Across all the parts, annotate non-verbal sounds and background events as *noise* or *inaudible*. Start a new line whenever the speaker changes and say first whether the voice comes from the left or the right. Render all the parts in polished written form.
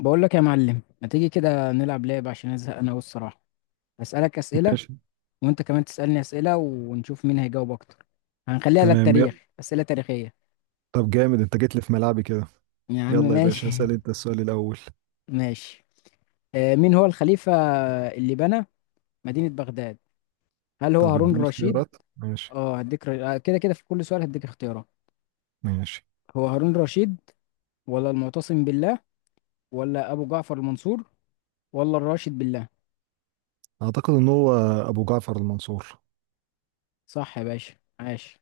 left: بقول لك يا معلم، ما تيجي كده نلعب لعبة عشان ازهق انا والصراحة. هسألك أسئلة،
right: ماشي.
left: وانت كمان تسألني أسئلة، ونشوف مين هيجاوب اكتر. هنخليها
right: تمام، يلا.
left: للتاريخ، أسئلة تاريخية.
right: طب جامد انت جيت لي في ملعبي كده.
left: يا عم
right: يلا يا
left: ماشي.
right: باشا اسأل انت السؤال الأول.
left: *laughs* ماشي. مين هو الخليفة اللي بنى مدينة بغداد؟ هل هو
right: طب
left: هارون
right: اديني
left: الرشيد؟
right: اختيارات. ماشي
left: اه، هديك. ر... آه، كده كده في كل سؤال هديك اختيارات.
right: ماشي.
left: هو هارون الرشيد، ولا المعتصم بالله، ولا ابو جعفر المنصور، ولا الراشد بالله؟
right: اعتقد ان هو ابو جعفر المنصور.
left: صح يا باشا، عاش.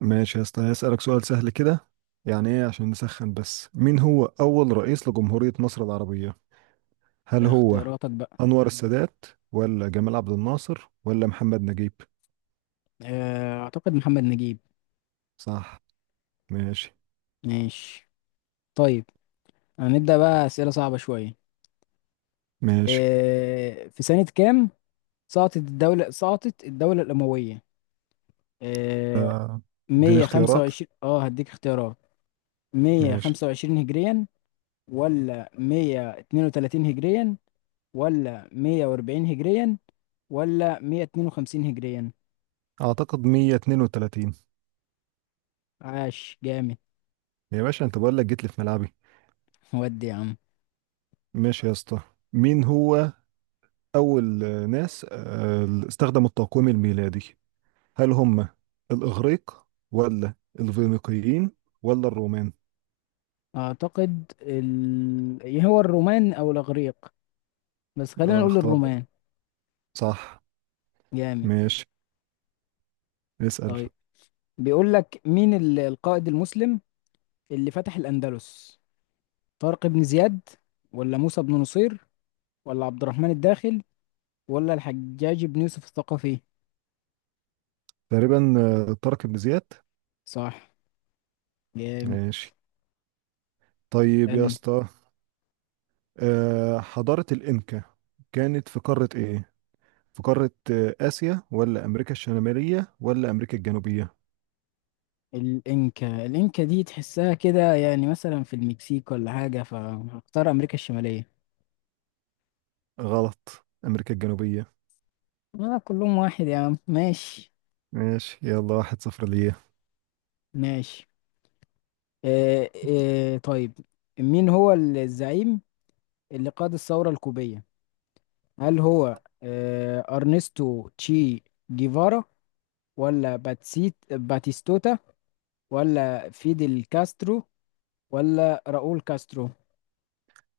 right: ماشي يا اسطى، هسألك سؤال سهل كده، يعني ايه عشان نسخن بس. مين هو أول رئيس لجمهورية مصر العربية؟ هل هو
left: اختياراتك بقى.
right: أنور السادات ولا جمال عبد الناصر ولا محمد نجيب؟
left: اعتقد محمد نجيب.
right: صح. ماشي
left: ماشي، طيب. هنبدأ بقى أسئلة صعبة شوية.
right: ماشي.
left: في سنة كام سقطت الدولة الأموية؟ آه،
right: آه، اديني اختيارات.
left: 125. اه، هديك اختيارات.
right: ماشي.
left: 125 هجريا، ولا 132 هجريا، ولا 140 هجريا، ولا 152 هجريا؟
right: اعتقد 132.
left: عاش، جامد.
right: يا باشا انت بقول لك جيت لي في ملعبي.
left: ودي يا عم.
right: ماشي يا اسطى. مين هو أول ناس استخدموا التقويم الميلادي؟ هل هم الإغريق ولا الفينيقيين ولا الرومان؟
left: أعتقد إيه هو الرومان أو الإغريق، بس خلينا
right: اه،
left: نقول
right: اختار بقى.
left: الرومان.
right: صح.
left: جامد،
right: ماشي. اسأل.
left: طيب. بيقول لك مين القائد المسلم اللي فتح الأندلس؟ طارق بن زياد، ولا موسى بن نصير، ولا عبد الرحمن الداخل، ولا الحجاج بن يوسف الثقفي؟
right: تقريبا طارق بن زياد.
left: صح، جامد.
right: ماشي. طيب يا
left: اسألني.
right: اسطى، حضارة الإنكا كانت في قارة إيه؟ في قارة آسيا ولا أمريكا الشمالية ولا أمريكا الجنوبية؟
left: الإنكا دي تحسها كده يعني مثلا في المكسيك ولا حاجة، فهختار أمريكا الشمالية.
right: غلط، أمريكا الجنوبية.
left: كلهم واحد يا عم، ماشي.
right: ماشي يلا، واحد صفر ليا.
left: ماشي. آه طيب. مين هو الزعيم اللي قاد الثورة الكوبية؟ هل هو أرنستو تشي جيفارا، ولا باتسيت باتيستوتا، ولا فيدل كاسترو، ولا راؤول كاسترو؟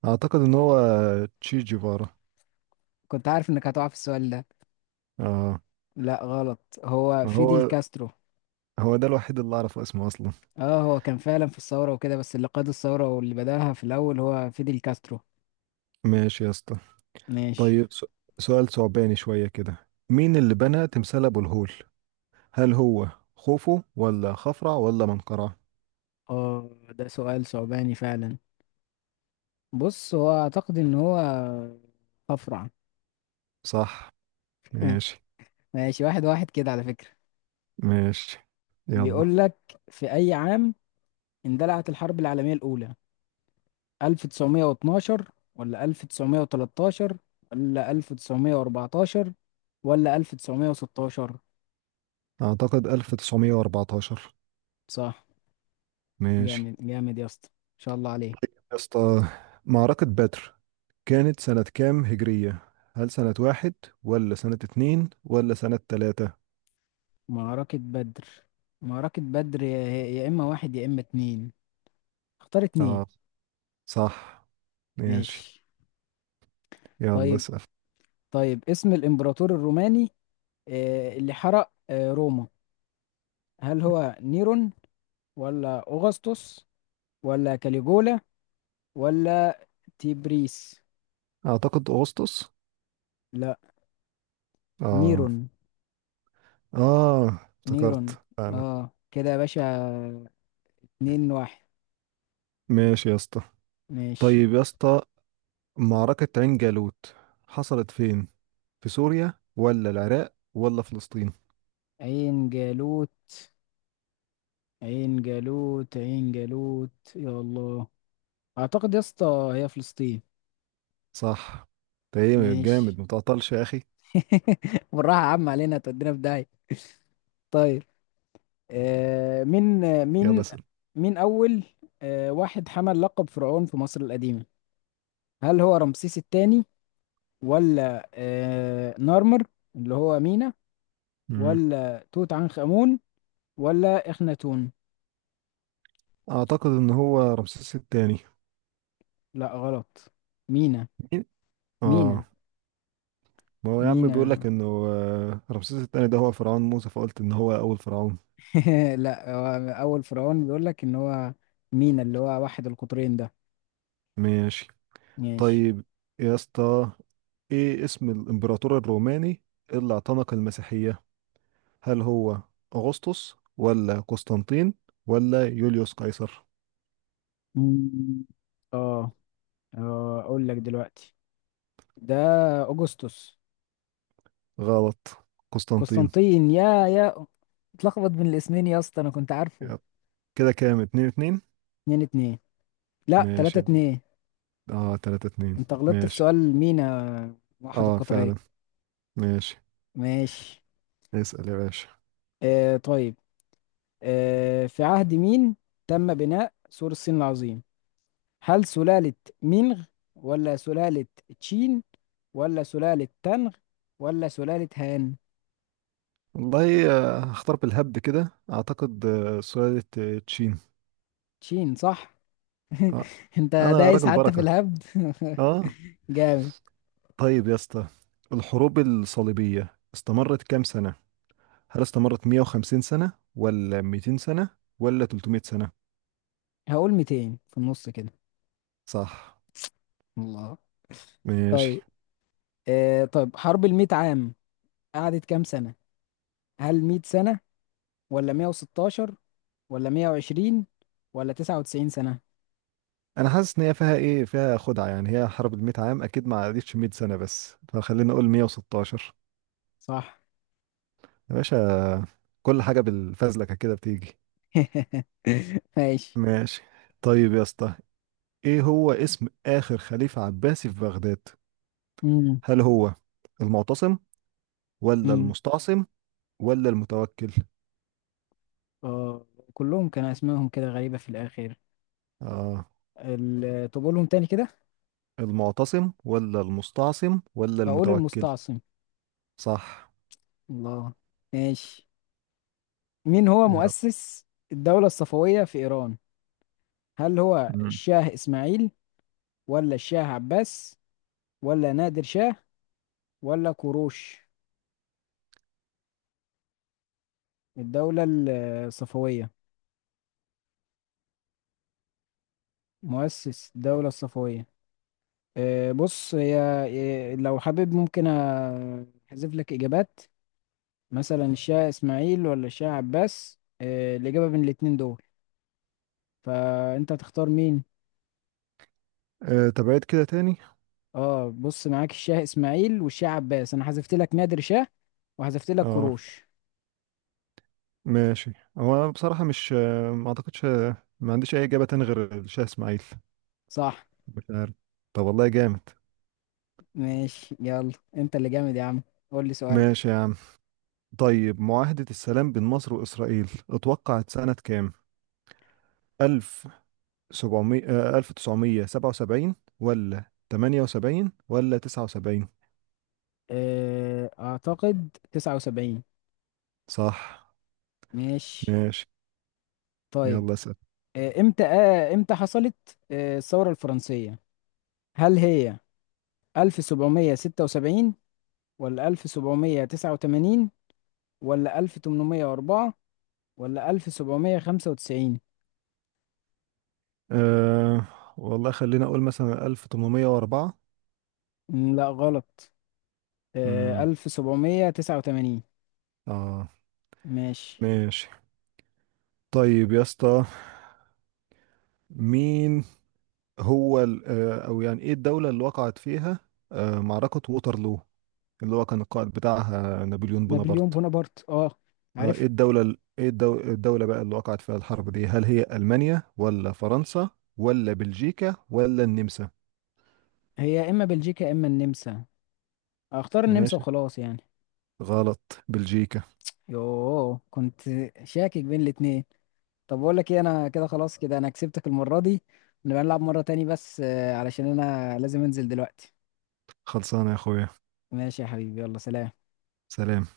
right: اعتقد ان هو تشي جيفارا.
left: كنت عارف انك هتقع في السؤال ده.
right: اه.
left: لا، غلط، هو فيدل
right: هو
left: كاسترو.
right: هو ده الوحيد اللي اعرف اسمه اصلا.
left: اه، هو كان فعلا في الثورة وكده، بس اللي قاد الثورة واللي بدأها في الأول هو فيدل كاسترو.
right: ماشي يا اسطى.
left: ماشي.
right: طيب سؤال ثعباني شوية كده. مين اللي بنى تمثال ابو الهول؟ هل هو خوفو ولا خفرع ولا منقرع؟
left: اه، ده سؤال صعباني فعلا. بص، هو أعتقد إن هو أفرع.
right: صح.
left: *laughs*
right: ماشي.
left: ماشي، واحد واحد كده على فكرة.
right: ماشي يلا.
left: بيقول لك في أي عام اندلعت الحرب العالمية الأولى؟ 1912، ولا 1913، ولا 1914، ولا 1916؟
right: اعتقد 1914.
left: صح.
right: ماشي
left: جامد جامد يا اسطى، ان شاء الله عليك.
right: يا اسطى. معركة بدر كانت سنة كام هجرية؟ هل سنة واحد ولا سنة اتنين ولا سنة تلاتة؟
left: معركة بدر معركة بدر، يا اما واحد يا اما اتنين. اختار اتنين.
right: اه. صح. ماشي.
left: ماشي،
right: يلا
left: طيب.
right: اسأل.
left: طيب، اسم الامبراطور الروماني اللي حرق روما؟ هل هو نيرون، ولا اوغسطس، ولا كاليجولا، ولا تيبريس؟
right: أعتقد أغسطس.
left: لا،
right: آه،
left: نيرون.
right: آه، افتكرت
left: نيرون.
right: فعلا.
left: اه، كده يا باشا، اتنين واحد.
right: ماشي يا اسطى.
left: ماشي.
right: طيب يا اسطى، معركة عين جالوت حصلت فين؟ في سوريا ولا العراق ولا فلسطين؟
left: عين جالوت عين جالوت عين جالوت، يا الله. اعتقد يا اسطى هي فلسطين.
right: صح. تمام،
left: ماشي.
right: جامد متعطلش يا أخي.
left: *laughs* بالراحة يا عم علينا، تودينا في داهية. طيب. آه مين آه،
right: يلا
left: مين
right: اسأل.
left: مين اول واحد حمل لقب فرعون في مصر القديمة؟ هل هو رمسيس الثاني، ولا نارمر اللي هو مينا،
right: مم.
left: ولا توت عنخ آمون، ولا إخناتون؟
right: أعتقد إن هو رمسيس التاني.
left: لا، غلط. مينا
right: مين؟ آه.
left: مينا
right: ما هو يا عم بيقول
left: مينا.
right: لك إنه رمسيس التاني ده هو فرعون موسى، فقلت إن هو أول فرعون.
left: *laughs* لا، هو أول فرعون، بيقول لك إن هو مينا اللي هو واحد القطرين ده.
right: ماشي.
left: ماشي.
right: طيب يا اسطى، ايه اسم الامبراطور الروماني اللي اعتنق المسيحية؟ هل هو اغسطس ولا قسطنطين ولا يوليوس قيصر؟
left: مم. اه أقول لك دلوقتي، ده أغسطس.
right: غلط، قسطنطين.
left: قسطنطين. يا اتلخبط بين الاسمين يا اسطى، أنا كنت عارفه.
right: يب. كده كام؟ اتنين اتنين.
left: اتنين اتنين. لا، تلاتة
right: ماشي.
left: اتنين.
right: اه، تلاتة اتنين.
left: أنت غلطت في
right: ماشي.
left: سؤال مينا واحد
right: اه
left: القطرين.
right: فعلا. ماشي.
left: ماشي.
right: اسأل يا باشا.
left: طيب. في عهد مين تم بناء سور الصين العظيم؟ هل سلالة مينغ، ولا سلالة تشين، ولا سلالة تانغ، ولا سلالة هان؟
right: والله هختار بالهبد كده، اعتقد سلالة تشين.
left: تشين، صح.
right: آه.
left: *laughs* انت
right: انا
left: دايس
right: راجل
left: حتى في
right: بركة.
left: الهبد.
right: اه.
left: *laughs* جامد.
right: طيب يا اسطى، الحروب الصليبية استمرت كام سنة؟ هل استمرت 150 سنة ولا 200 سنة ولا 300 سنة؟
left: هقول 200 في النص كده.
right: صح.
left: الله.
right: ماشي.
left: طيب. طب حرب الميت عام قعدت كام سنة؟ هل 100 سنة، ولا 116، ولا 120، ولا 99 سنة؟
right: انا حاسس ان هي فيها ايه، فيها خدعة، يعني هي حرب ال 100 عام اكيد ما عدتش 100 سنة، بس فخلينا نقول 116.
left: صح.
right: يا باشا، كل حاجة بالفزلكة كده بتيجي.
left: *laughs* ماشي.
right: ماشي. طيب يا اسطى، ايه هو اسم اخر خليفة عباسي في بغداد؟
left: مم.
right: هل هو المعتصم ولا
left: مم.
right: المستعصم ولا المتوكل؟
left: آه كلهم كان اسمائهم كده غريبة في الاخر.
right: اه،
left: طب قولهم تاني كده.
right: المعتصم ولا المستعصم ولا
left: هقول
right: المتوكل؟
left: المستعصم.
right: صح.
left: الله. ماشي. مين هو مؤسس الدولة الصفوية في ايران؟ هل هو
right: مم.
left: الشاه اسماعيل، ولا الشاه عباس، ولا نادر شاه، ولا كوروش؟ الدولة ال- الصفوية، مؤسس الدولة الصفوية. بص هي، لو حابب ممكن احذف لك اجابات. مثلا الشاه اسماعيل ولا الشاه عباس، الإجابة بين الاتنين دول، فانت هتختار مين؟
right: طب عيد كده تاني.
left: اه، بص، معاك الشاه اسماعيل والشاه عباس، انا حذفت لك نادر شاه، وحذفت لك
right: اه.
left: كروش.
right: ماشي. هو انا بصراحة مش ما اعتقدش، ما عنديش اي اجابة تاني غير الشاه اسماعيل.
left: صح.
right: مش عارف. طب والله جامد.
left: ماشي، يلا انت اللي جامد يا عم. قول لي سؤالك.
right: ماشي يا عم. طيب معاهدة السلام بين مصر وإسرائيل اتوقعت سنة كام؟ 1700 آه، 1977 ولا 78 ولا 79؟
left: اعتقد 79.
right: صح.
left: ماشي،
right: ماشي.
left: طيب.
right: يلا اسأل.
left: امتى حصلت الثورة الفرنسية؟ هل هي 1776، ولا 1789، ولا 1804، ولا 1795؟
right: أه والله خلينا أقول مثلا 1804.
left: لا، غلط.
right: امم.
left: 1789.
right: اه.
left: ماشي.
right: ماشي. طيب يا اسطى، مين هو او يعني ايه الدولة اللي وقعت فيها معركة ووترلو اللي هو كان القائد بتاعها نابليون
left: نابليون
right: بونابرت؟
left: بونابرت، اه،
right: ايه
left: عارف.
right: الدولة ال- ايه الدو- الدولة بقى اللي وقعت فيها الحرب دي؟ هل هي ألمانيا ولا فرنسا ولا بلجيكا ولا النمسا؟
left: هي يا إما بلجيكا يا إما النمسا. أختار النمسا
right: ماشي.
left: وخلاص يعني.
right: غلط، بلجيكا.
left: يوه، كنت شاكك بين الاتنين. طب بقول لك ايه، أنا كده خلاص، كده أنا كسبتك المرة دي. نبقى نلعب مرة تاني، بس علشان أنا لازم أنزل دلوقتي.
right: خلصانة يا اخويا.
left: ماشي يا حبيبي، يلا سلام.
right: سلام.